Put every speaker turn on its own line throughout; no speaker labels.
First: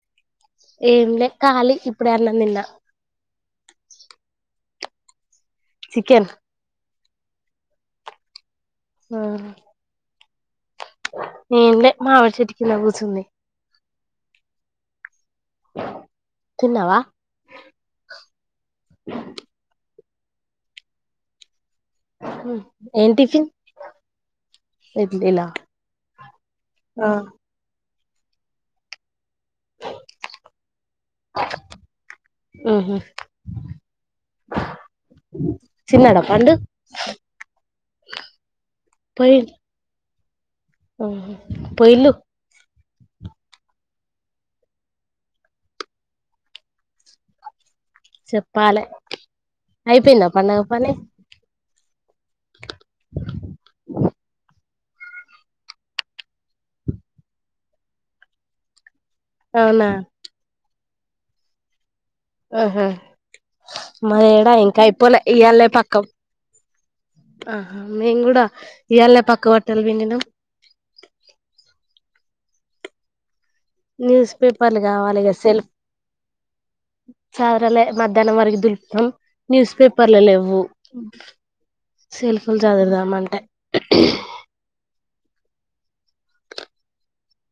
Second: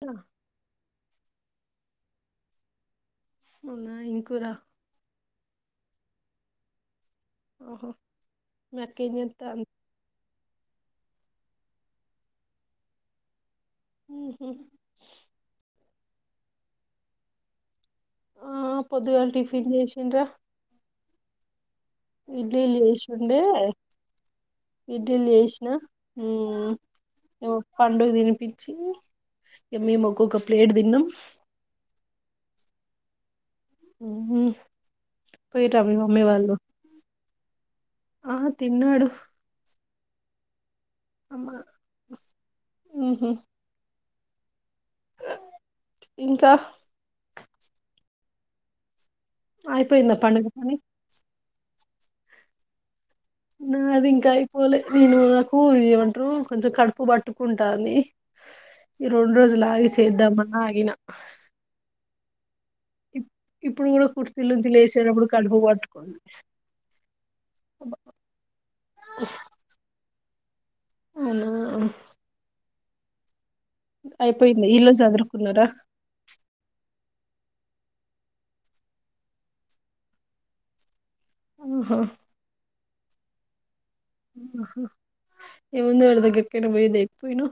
అ [inaudible]
ఏమి లే కాలి ఇప్పుడే అన్నం తిన్నా
అవునా ఏం కూర
చికెన్
ఓహో నాకే నంతా
ఏమిలే మామిడి చెట్టు కింద కూర్చొంది
హు హు
తిన్నావా
ఆ పొదుగాల టిఫిన్ చేసి ఇంకా ఇడ్లీలు
ఏం
చేసిండే
టిఫిన్
ఇడ్లీలు
ఇడ్లీలా
చేసిన పండుకి తినిపించి ఇక మేము ఒక్కోక్క ప్లేట్ తిన్నాం
ఊహూ
ఓహు పోయిన్ర మీ
తిన్నాడా
మమ్మీ
పండు
వాళ్లు ఆ తిన్నాడు
ఆ పోయిళ్ళు
ఊహు ఇంకా
చెప్పాలి అయిపోయిందా పండుగ పని
నా అది ఇంకా అయిపోలే నేను నాకు ఇది ఏమంటారు కొంచెం కడుపు పట్టుకుంటుంది ఈ రెండు రోజులు
అవునా
ఆగి చేద్దామనా ఆగిన
ఆహా
ఇప్- ఇప్పుడు కూడా కుర్చీ
మరిడా
నుంచి
ఇంకా అయిపోలే
లేచేటప్పుడు కడుపు
ఇయళ పక్క
పట్టుకుంది
ఆహా మేము కూడా ఇపక్క వట్టలు పిండినా
అవును
న్యూస్ పేపర్లు
ఇల్లు
కావాలి
చదురుకున్నారా
సెల్ఫ్ చెదరలే మధ్యాహ్నం వరకు దులుపుతాం న్యూస్ పేపర్లు లేవు
ఆహా
సెల్ఫుల్ చదురుదాం అంటే
ఏముంది వాళ్ళ దగ్గరికి ఎటువైతేకపోయినా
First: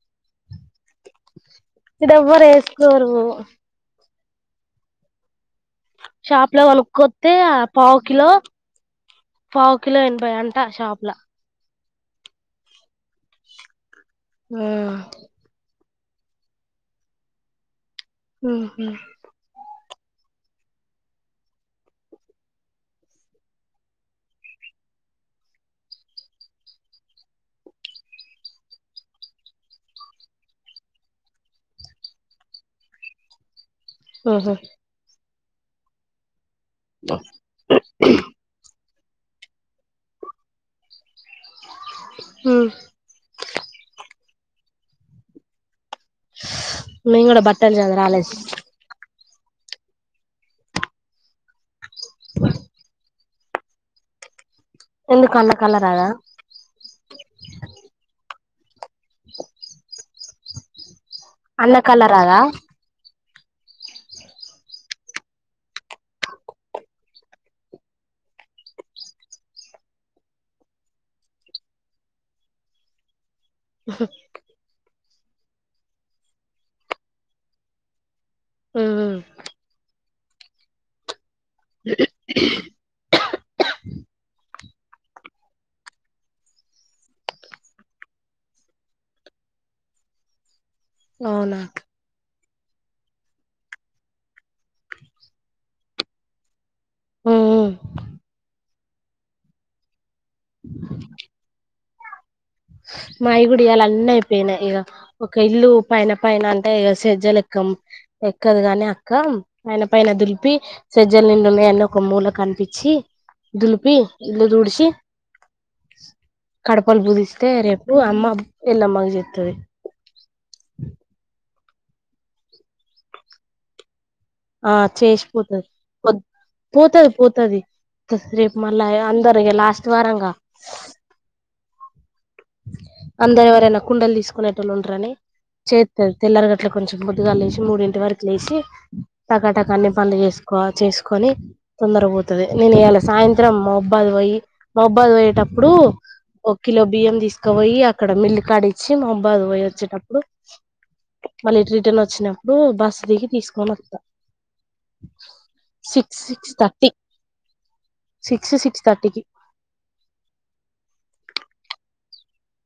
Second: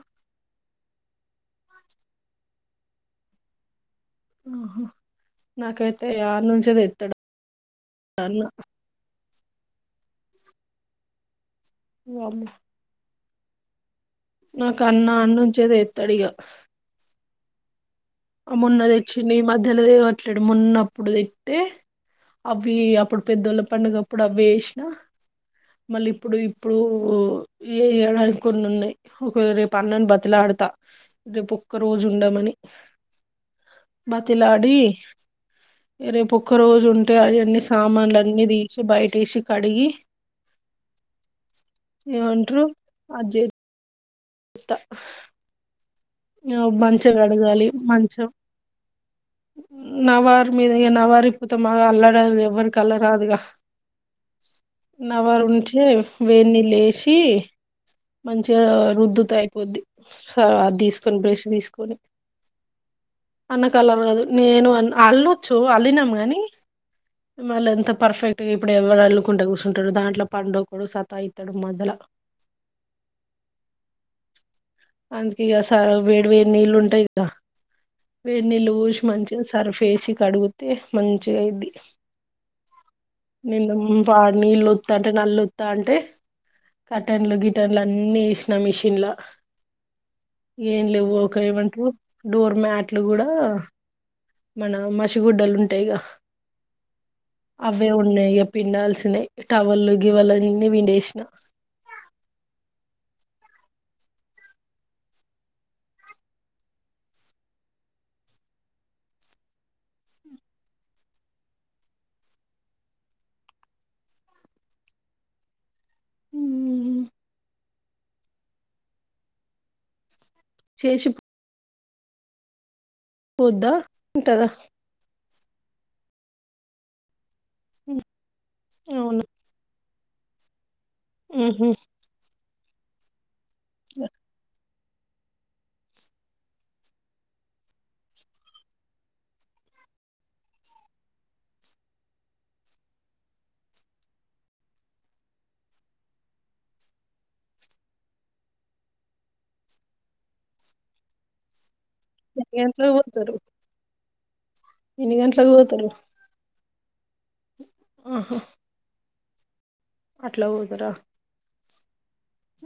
ఇది ఎవ్వరు ఏస్కోరు
ఆహో
షాప్ లో వనుక్కొతే ఆ పావు కిలో
అన్న
పావ్ కిలో ఎభై అంటా షాపుల
వామ్మో నాకు అన్న ఆ నుంచే తడిగా ఆ మున్న తెచ్చింది ఈ మధ్యలో తేవట్లే మేము ఉన్నప్పుడు తెత్తే అవి అప్పుడు పెద్దోళ్ళ పండుగప్పుడు అవి వేసినా మళ్ళీ ఇప్పుడు ఇప్పుడు చేయడానికి కొన్ని ఉన్నాయి ఒకేళ రేపు అన్నను బతిలాడతా రేపు ఒక్క రోజు ఉండమని
ఉహు
బతిలాడి రేపు ఒక్క రోజు ఉంటే ఆయన్ని సామాన్లు అన్ని తీసి బయటి ఏసి కడిగి
ఉ
స్త ఆ మంచగ
మేము కూడా
అడగాలి
బట్టలు చదు
మంచం
రాలేదు
నవార్ మీద ఈగ నవర్ విపుతమ ఆ అల్లడాల్ ఎవరికి అల్లరాదుగా
ఎందుకు
నవరు
అన్న కళ్ళ
ఉంచే
రాదా
వేన్నీ ఏసీ మంచిగా రుద్దుత అయిపోద్ది సవా తీసు
అన్నకళ్లరాద [inaudible]
అన్నకు అల్లరాదు నేను అల్లొచ్చు అల్లినాము కానీ మళ్ళీ ఎంత పర్ఫెక్ట్ గా ఇప్పుడు ఎవరు అల్లుకుంటా కూసుంటడు దాంట్లో పండు కూడా సత్తాయి ఇస్తాడు మధ్యల
హ్ హు
అందుకే ఇగ సార్ వేడి వేడి నీళ్ళు ఉంటాయి ఇగ. వేడి నీళ్ళు పోసి మంచిగ సర్ఫేసి. కడుగుతే మంచ్ చెయ్యిది నిన్న పా నీళ్ళు వత్తంటె అంటే నల్ల వత్తంటె కటన్లు గిటన్లు అన్ని వేసినా మిషన్ల ఎంలెవ్వు ఒక
అవునా
ఏమంటరు. డోర్ మ్యాట్లు కూడా మన మసిగుడ్డలు ఉంటాయిగ అవ్వే ఉన్నాయి ఇ పిండాల్సినయ్ టవళ్ళు గివళ్ళు అన్నీ పిండేసిన.
మై గుడా ఇయాల అన్నీ అయిపోయినాయి. ఇక ఒక ఇల్లు పైన పైన అంటే ఇగ సజ్జలు ఎక్కం ఎక్కదు గాని అక్క పైన పైన దులిపి సజ్జల నిండున్నయ్ అన్ని ఒక మూల కనిపించి దులిపి ఇల్లు దుడిచి. కడపల్ పూజిస్ [inaudible] రేపు అమ్మా ఎల్లమ్మ కి చేత్తది.
చేసి పోద్దా ఉంటాదా. [inaudible]
పోతాది పోత్ పోతాది పోతాది రేపు మళ్ళా అందరి ఇగ లాస్ట్. వారంగా
ఉహు
అందరు అదేనా కుండలు తీసుకునే లు ఉంటరని చేస్తాది తెల్లరి గట్ల కొంచం పొద్దుగాల లేచి మూడింటి వరకు లేచి, టకాటాక అన్ని పనులు చేసుకో చేసుకొని తొందర పోతాది. నేను ఇలా సాయంత్రం మబ్బాది పోయి మబ్బాదు పోయేటప్పుడు ఒక కిలో బియ్యం తీసు. పోయి అక్కడ మిల్లి కాడి ఇచ్చి మాబ్బాదికి పోయి వచ్చేటప్పుడు మళ్ళీ ఇటు రిటన్ ఒచ్ వచ్చినప్పుడు
ఎన్ని గంటలకు
బస్ దిగి
పోతారు
తీసుకొని అత్త
ఎన్ని గంటలకు పోతారు
సిక్స్ సిక్స్ థ టి
ఆహా
సిక్స్ సిక్స్ థర్టీకి.
అట్లా పోతరా.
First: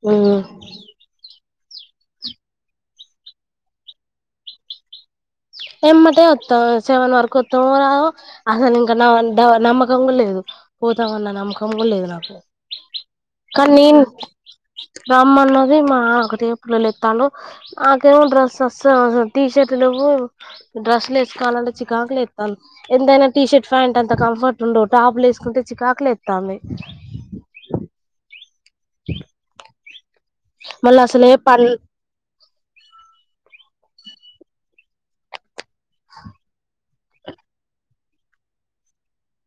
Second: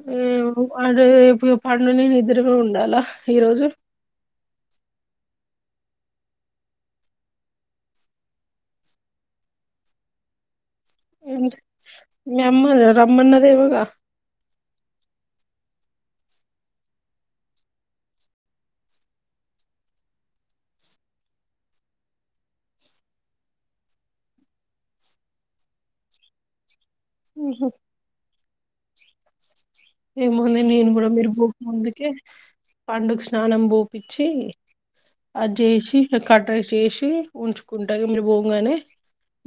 మేమ్ అంటే రేపు. వాడు నేను ఇద్దరమే ఉండాలా ఈరోజు.
ఏమ్మటే అత్తం సెవన్ వరకు అత్తమో రామో ఆహా ఇంకా నా ద నమ్మకం కూడా లేదు. పోతామన్నా నమ్మకం కూడాలేదు నాకు
మీ అమ్మ
కానీ
రమ్మన్నదేమోగా
నేను. రమ్మన్నది మా ఒక రేపులుత్తాడు మాకేమో డ్రెస్ అస్సల్ టీ షర్ట్ లేవు. [unintelligible] డ్రెస్లు ఏసుకోవాలంటే చికాక్ లెత్తంది. ఎంతైనా టీషర్ట్ ఫ్యాంట్ అంత కంఫర్ట్ ఉండో టాప్లు ఎస్కుంటే చికాక్ లెత్తంది
ఉహు
ఈఈ.
ఏమో నేను మీ కూడా మీరు భూపు ముందుకే. [unintelligible] పండుగ స్నానం పోపిచి అది చేసి కట్ర చేసి ఉంచుకుంట ఇక మీరు పోమ్గానే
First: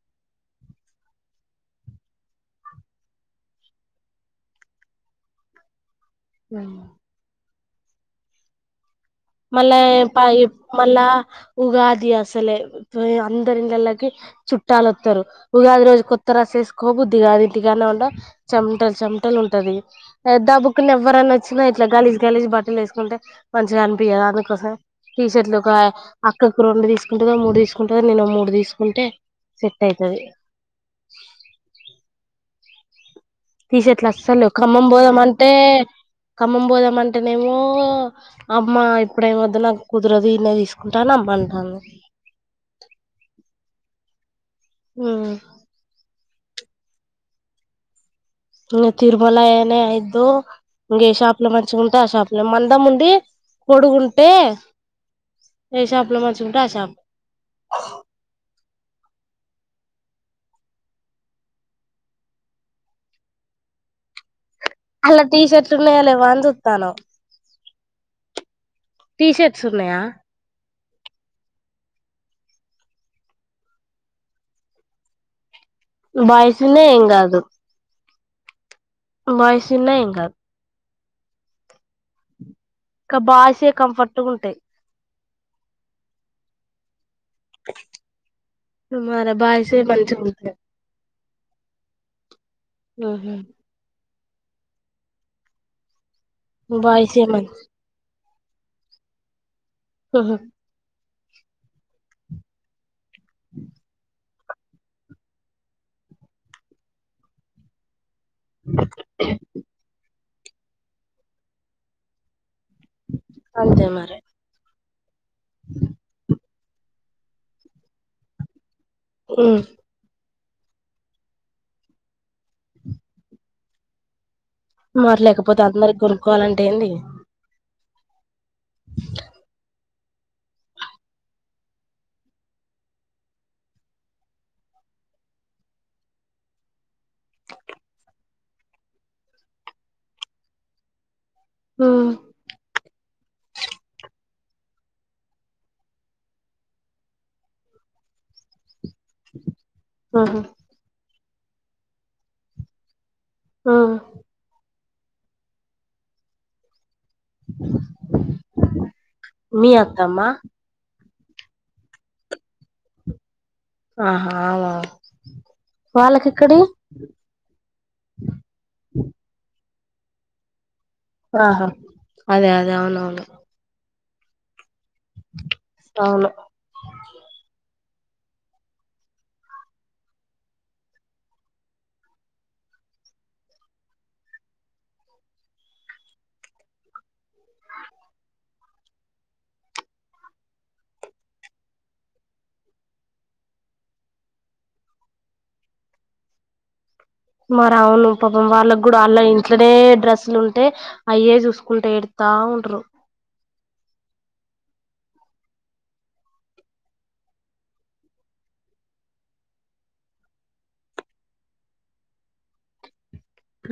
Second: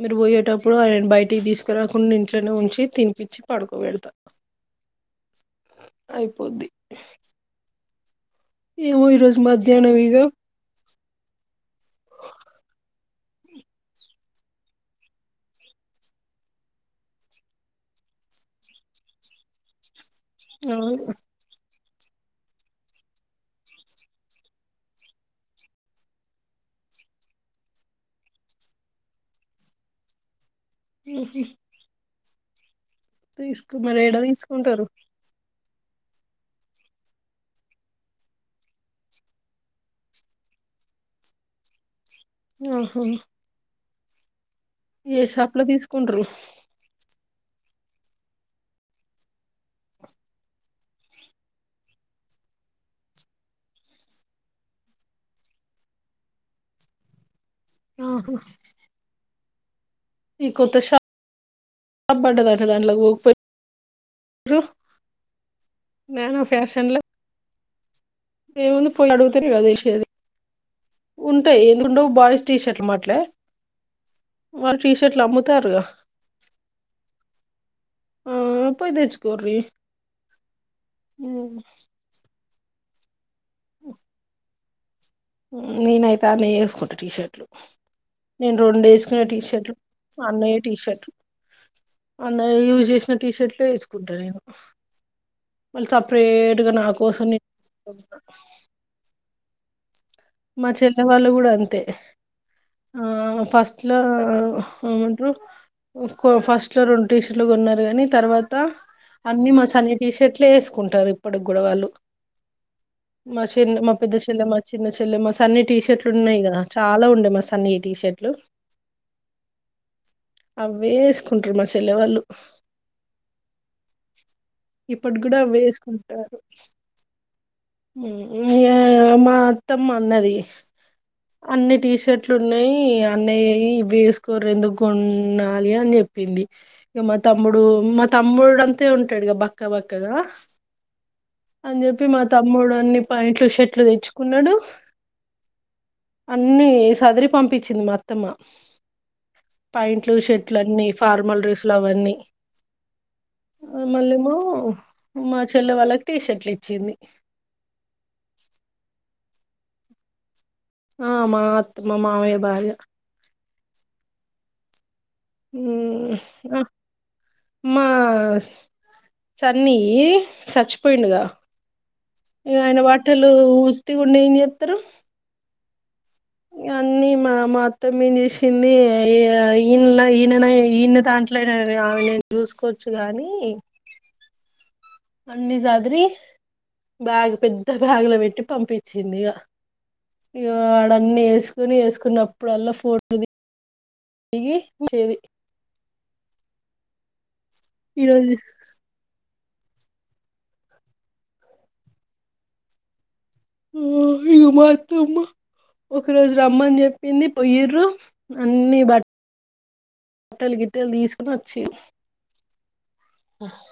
మీరు పోయేటప్పుడు ఆయన బయటికి తీసుకురాకుండా ఇంట్లోనె ఉంచి తినిపించి పడుకో పెడత అయిపోద్ది ఏమో ఈరోజు
మళ్ళ
మధ్యాహ్నం ఇగ
ప మల్ళ ఉగాది అసలే అందరి ఇండ్లలోకి చుట్టాలు వస్తరు ఉగాది రోజు కొత్త డ్రెస్ వెస్కోబుద్ది గాది ఇంటికాన్నా ఉండా చెమటలు చెమటలు ఉంటది
ఆ
[unintelligible] ఎవ్వరని వచ్చిన ఇట్లా గలిజ్ గలిజ్ బట్టలు వేసుకుంటే మంచిగా అని ఆమె కోసం టీషర్ట్లు ఒక అక్కకు రెండు తీసుకుంటుందో మూడు తీసుకుంటందో నిేను మూడు తీసుకుంటే సెట్ అవుతుది
ఉ
టీషర్ట్లు అస్సలు లేవ్ ఖమ్మం
తీసుకుంటారు
పోదామంటే ఖమ్మం పోదామంటేనేమో అమ్మ ఇప్పుడేమి వద్దు నాకు కుదరదు ఇడనే తీసుకుంటా అని అమ్మంటాంది
ఆహా ఏ
ఉమ్
షాప్ లో తీసుకుంట్రు [unintelligible]
ఇంక తిరుమల అనే అయిద్దో ఇంక ఏ షాప్ లో మంచిగా ఉంటే ఆ షాపు లో మందం ఉండి పోడుగుంటే ఏ షాపు లో మంచిగా ఉంటే ఆ షాప్
ఆహ ఈ కొత్త ష షాప్బడ దట దాంట్లో పోకపోయి
అలా టీ షర్ట్ ఉన్నయా లేవా అని
ఫ్యాషన్
చుస్తునవ్
లో ఏముంది పోయి అడుగుతనే
షర్ట్స్
కద
ఉన్నాయా
ఇచ్చేది ఉంటయి ఎందుకు ఉండవు బాయ్స్ టీ షర్ట్లు అమ్మట్లే వాళ్ళు టీ షర్ట్లు అమ్ముతారుగ
బాయ్స్ ఉన్నా ఎమ్ కాదు
ఆ పోయి తెచ్చుకొండ్రి
బాయ్స్ ఉన్నాయి ఏం కాదు కబాష ే కంఫర్ట్ గా ఉంటయి
నేేనయితే అడనే వేసుకుంట టీ షర్ట్ నేను రెండు వేసుకునే
మరి
టీ షర్ట్లు
బాయ్సే మంచిగా ఉంటాయి
అన్నయ్య టీషర్ట్లు అన్నయ యూజ్ చేసిన టీ
ఉహు
షర్ట్లు వేసుకుంటాను నేను మళ్ సప్ప లేట్ గా నా
బాయ్సే
కోసం
మం
[unintelligible]
హహ
ల వాళ్ళు కూడా అంతే ఆ ఫస్ట్ లో ఎమంటరు ఫస్ట్ లో రెండు టీ షర్ట్లు కొన్నారు కాని తర్వాత అన్ని మా సన్ని చెట్లే వేసుకుంటారు ఇప్పటి కూడాడవాళ్ళు మి
అంతే
మా
మరి
పెద్దేశల మచ థినే మ అన్ని టీషర్ట్లు ఉన్నాయి కదా చాలా ఉండే మా సన్నీ టీషర్ట్లు
ఉమ్
అవే వేసుకుంటారు మా చెల్లెవాళ్ళు
మాట్లేకపోతే అందరి కొనుక్కోవాలంటే ఏడి
ఉమ్ ఉమ్ మా అథా అన్నది అన్ని టీషర్ట్లు ఉన్నాయి అన్నయ్య ఇ వేసుకోరరు ఎందుకు కొండాలి అని చెప్పింది ఇక మా తమ్ముడు మా తమ్ముడు అంతే ఉంటాడు బక్క బక్కగా అన్న చెపి
ఉమ్
మా తమ్ముడు అన్ని ప్యాంట్లు షర్ట్లు తెచ్చుకున్నాడు అన్ని సదరి పంపించింది అత్తమ్మ ప్యాంట్లు
ఉహు
షర్ట్లు అన్నీ ఫార్మల్ ర్రేసులు అవన్నీ ఆ
ఉమ్
మళ్ళీమో మా చెల్లె వాళ్ళకి టీ షర్ట్లు ఇచ్చింది
మీ అత్తమ్మా
ఆ మాత్ మా మామయ భార్య
ఆహా అవు
ఉమ్ హా మా సార్ అన్నీ చచ్చి పోయిండగా
ఆహా అదే
ఇక
అదే
ఆయన
అవునవును
వాటలు త కూడా ననిత్ర
అవును
అన్నీ మా మా మొత్త మీ తీసింది ఈ ఈయనలో ఈయన ఈయన దాంట్లోనా ఆమె నను చూసుకోవచ్చు గానీ అన్ని సదిరి బ్యాగ్ పెద్ద బ్యాగ్ లో పెట్టి పంపించింది ఇక ఇ వాడన్ని వేసుకొని వేసుకున్నప్పుడల్లా ఫోటో దిగిచ్చది
మరి అవును
ఈరోజు
పాపం వాళ్ళకి కూడా అల్లా అయింది అట్లనే డ్రెస్సులు ఉంటే అయే చూసుకుంటే ఏడతా ఉండరు
ఇ మాతమ్ ఒక రోజు రమ్మని చెప్పింది పొయ్యరు అన్ని బట్ట బట్టలు గిట్టెలు తీసుకుొని వచ్చే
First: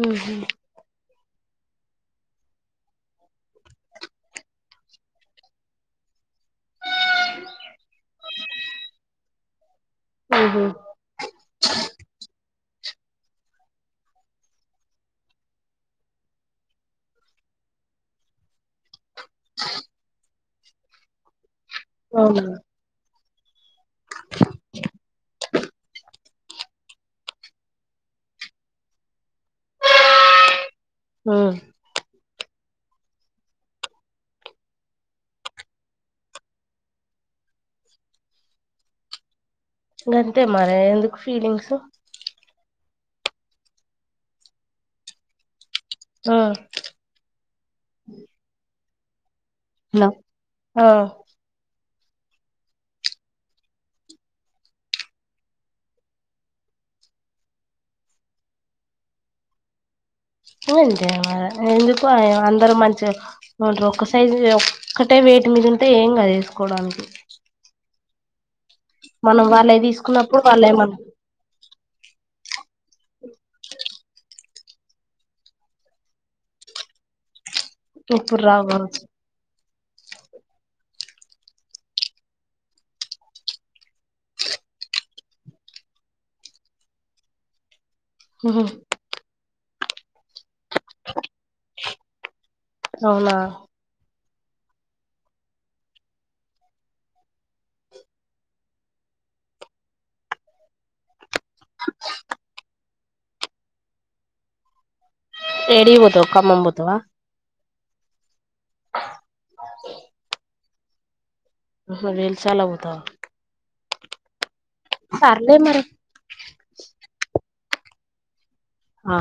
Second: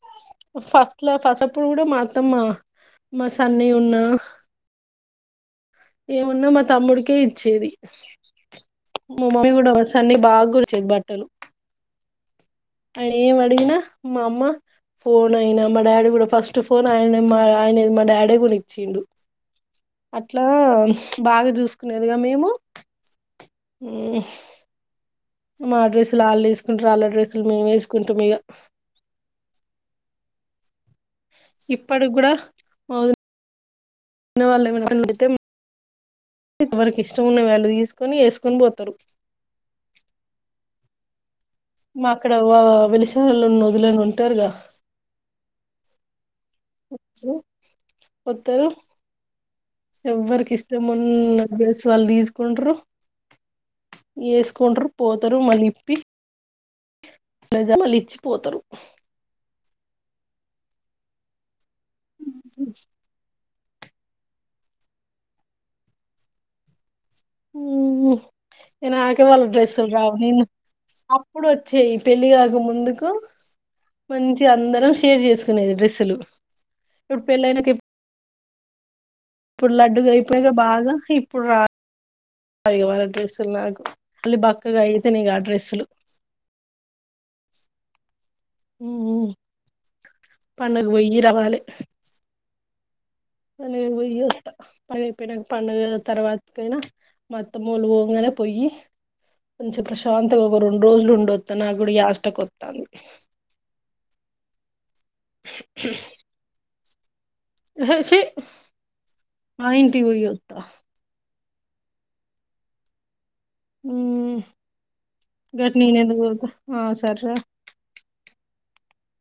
ఉహు
ఫస్ట్ ఇట్లా ఫస్ప్పుడు కూడా మాత్తమ్ మా మా సన్న ఉన్నా ఏమున్నా మా తమ్ముడికే ఇచ్చేది మా మమ్మీ కూడాస అన్ని బాగా
ఉహు
గురిసేది బట్టలు ఆయన ఏమి అడిగినా మా అమ్మ ఫోన్ అయినా మా డాడీ కూడా ఫస్ట్ ఫోన్ ఆయన మా ఆయన మా డాడే కూడా ఇచ్చిండు
అ
అట్లా బాగా చూసు కునేదిగా
అవునా
మేము ఉ మా డ్రస్సులు ఆళ్ళు వేసుకుంటారు వాళ్ళ డ్రస్సులు మేము ఏసుకుంటాం ఇగ
ఉమ్
ఇప్పడి కూడా మా వదిన వదిన వాళ్ళు ఏమన్నా బటన్లు తెత్తే ఎవరికి ఇష్టం ఉన్న వ్యాల్యూ తీసుకొని ఏసుకొని పోతారు
గంతే మార ఎందుకు ఫీలింగ్సు
వ వ వెలిసాలలో ఉన్న వదినలు ఉంటరుగా
ఆ
వత్తరు
హలో
ఎవ్వరికి
ఆ
ఇష్టమున్న డ్రెస్ వాళ్ళు తీసుకుంట్రు ఏసుకుంటారు పోతారు మళ్ళ ఇప్పి లజ మళ్ళ ఇచ్చిపోతరు
అంతే మరే ఎందుకు ఆయా అందరు మంచిగా ఏమంటరు ఒక్క సైజు ఒక్కటే వెయిట్ మీదుంటే ఏం కాదు ఎసుకోవడానికి
ఉ నేను ఆకవాళ్ళ
మనం వాళ్ళయి
డ్రెస్సులు రావు
తీసుకున్నప్పుడు
నేను
వాళ్ళేమన్
అప్పుడు వచ్చేయి పెళ్ళి కాక ముందుకు మంచి అందరం షేర్ చేసుకునేది డ్రస్లు ఇప్పుడు పెళ్ళైన క ఇప్
ఇప్పటికే రావు కావచ్చు
ఇప్పుడు లడ్డుగా అయిపోయాక బాగా ఇప్పుడు రా ఇగ వాళ డ్రెస్సులు నాకు మళ్ళీ బక్కగా అయితనే ఇగ ఆ డ్రెస్సులు
ఉహు
ఉ పండుగకు పోయి రావాలే
అవునా
ఇగ నేను పోయి వస్ పని అయిపోయినక పండుగ తర్వాతకైనా మా అత్తమ్మోలు పొంగనే పోయి కొంచెం ప్రశాంతంగా ఒక రెండు రోజులు ఉండొచ్చ త నా గుడ యష్ట కొత్తంది
ఎడివోతవ్ ఖమ్మం పోతవా
యేహె చి మా యింటి పోయి అత్త
ఆహా వేలిచాలా పోతవ
ఉ గట్
మరి
నేనెందుకు పోత హ సరే రా
ఆ......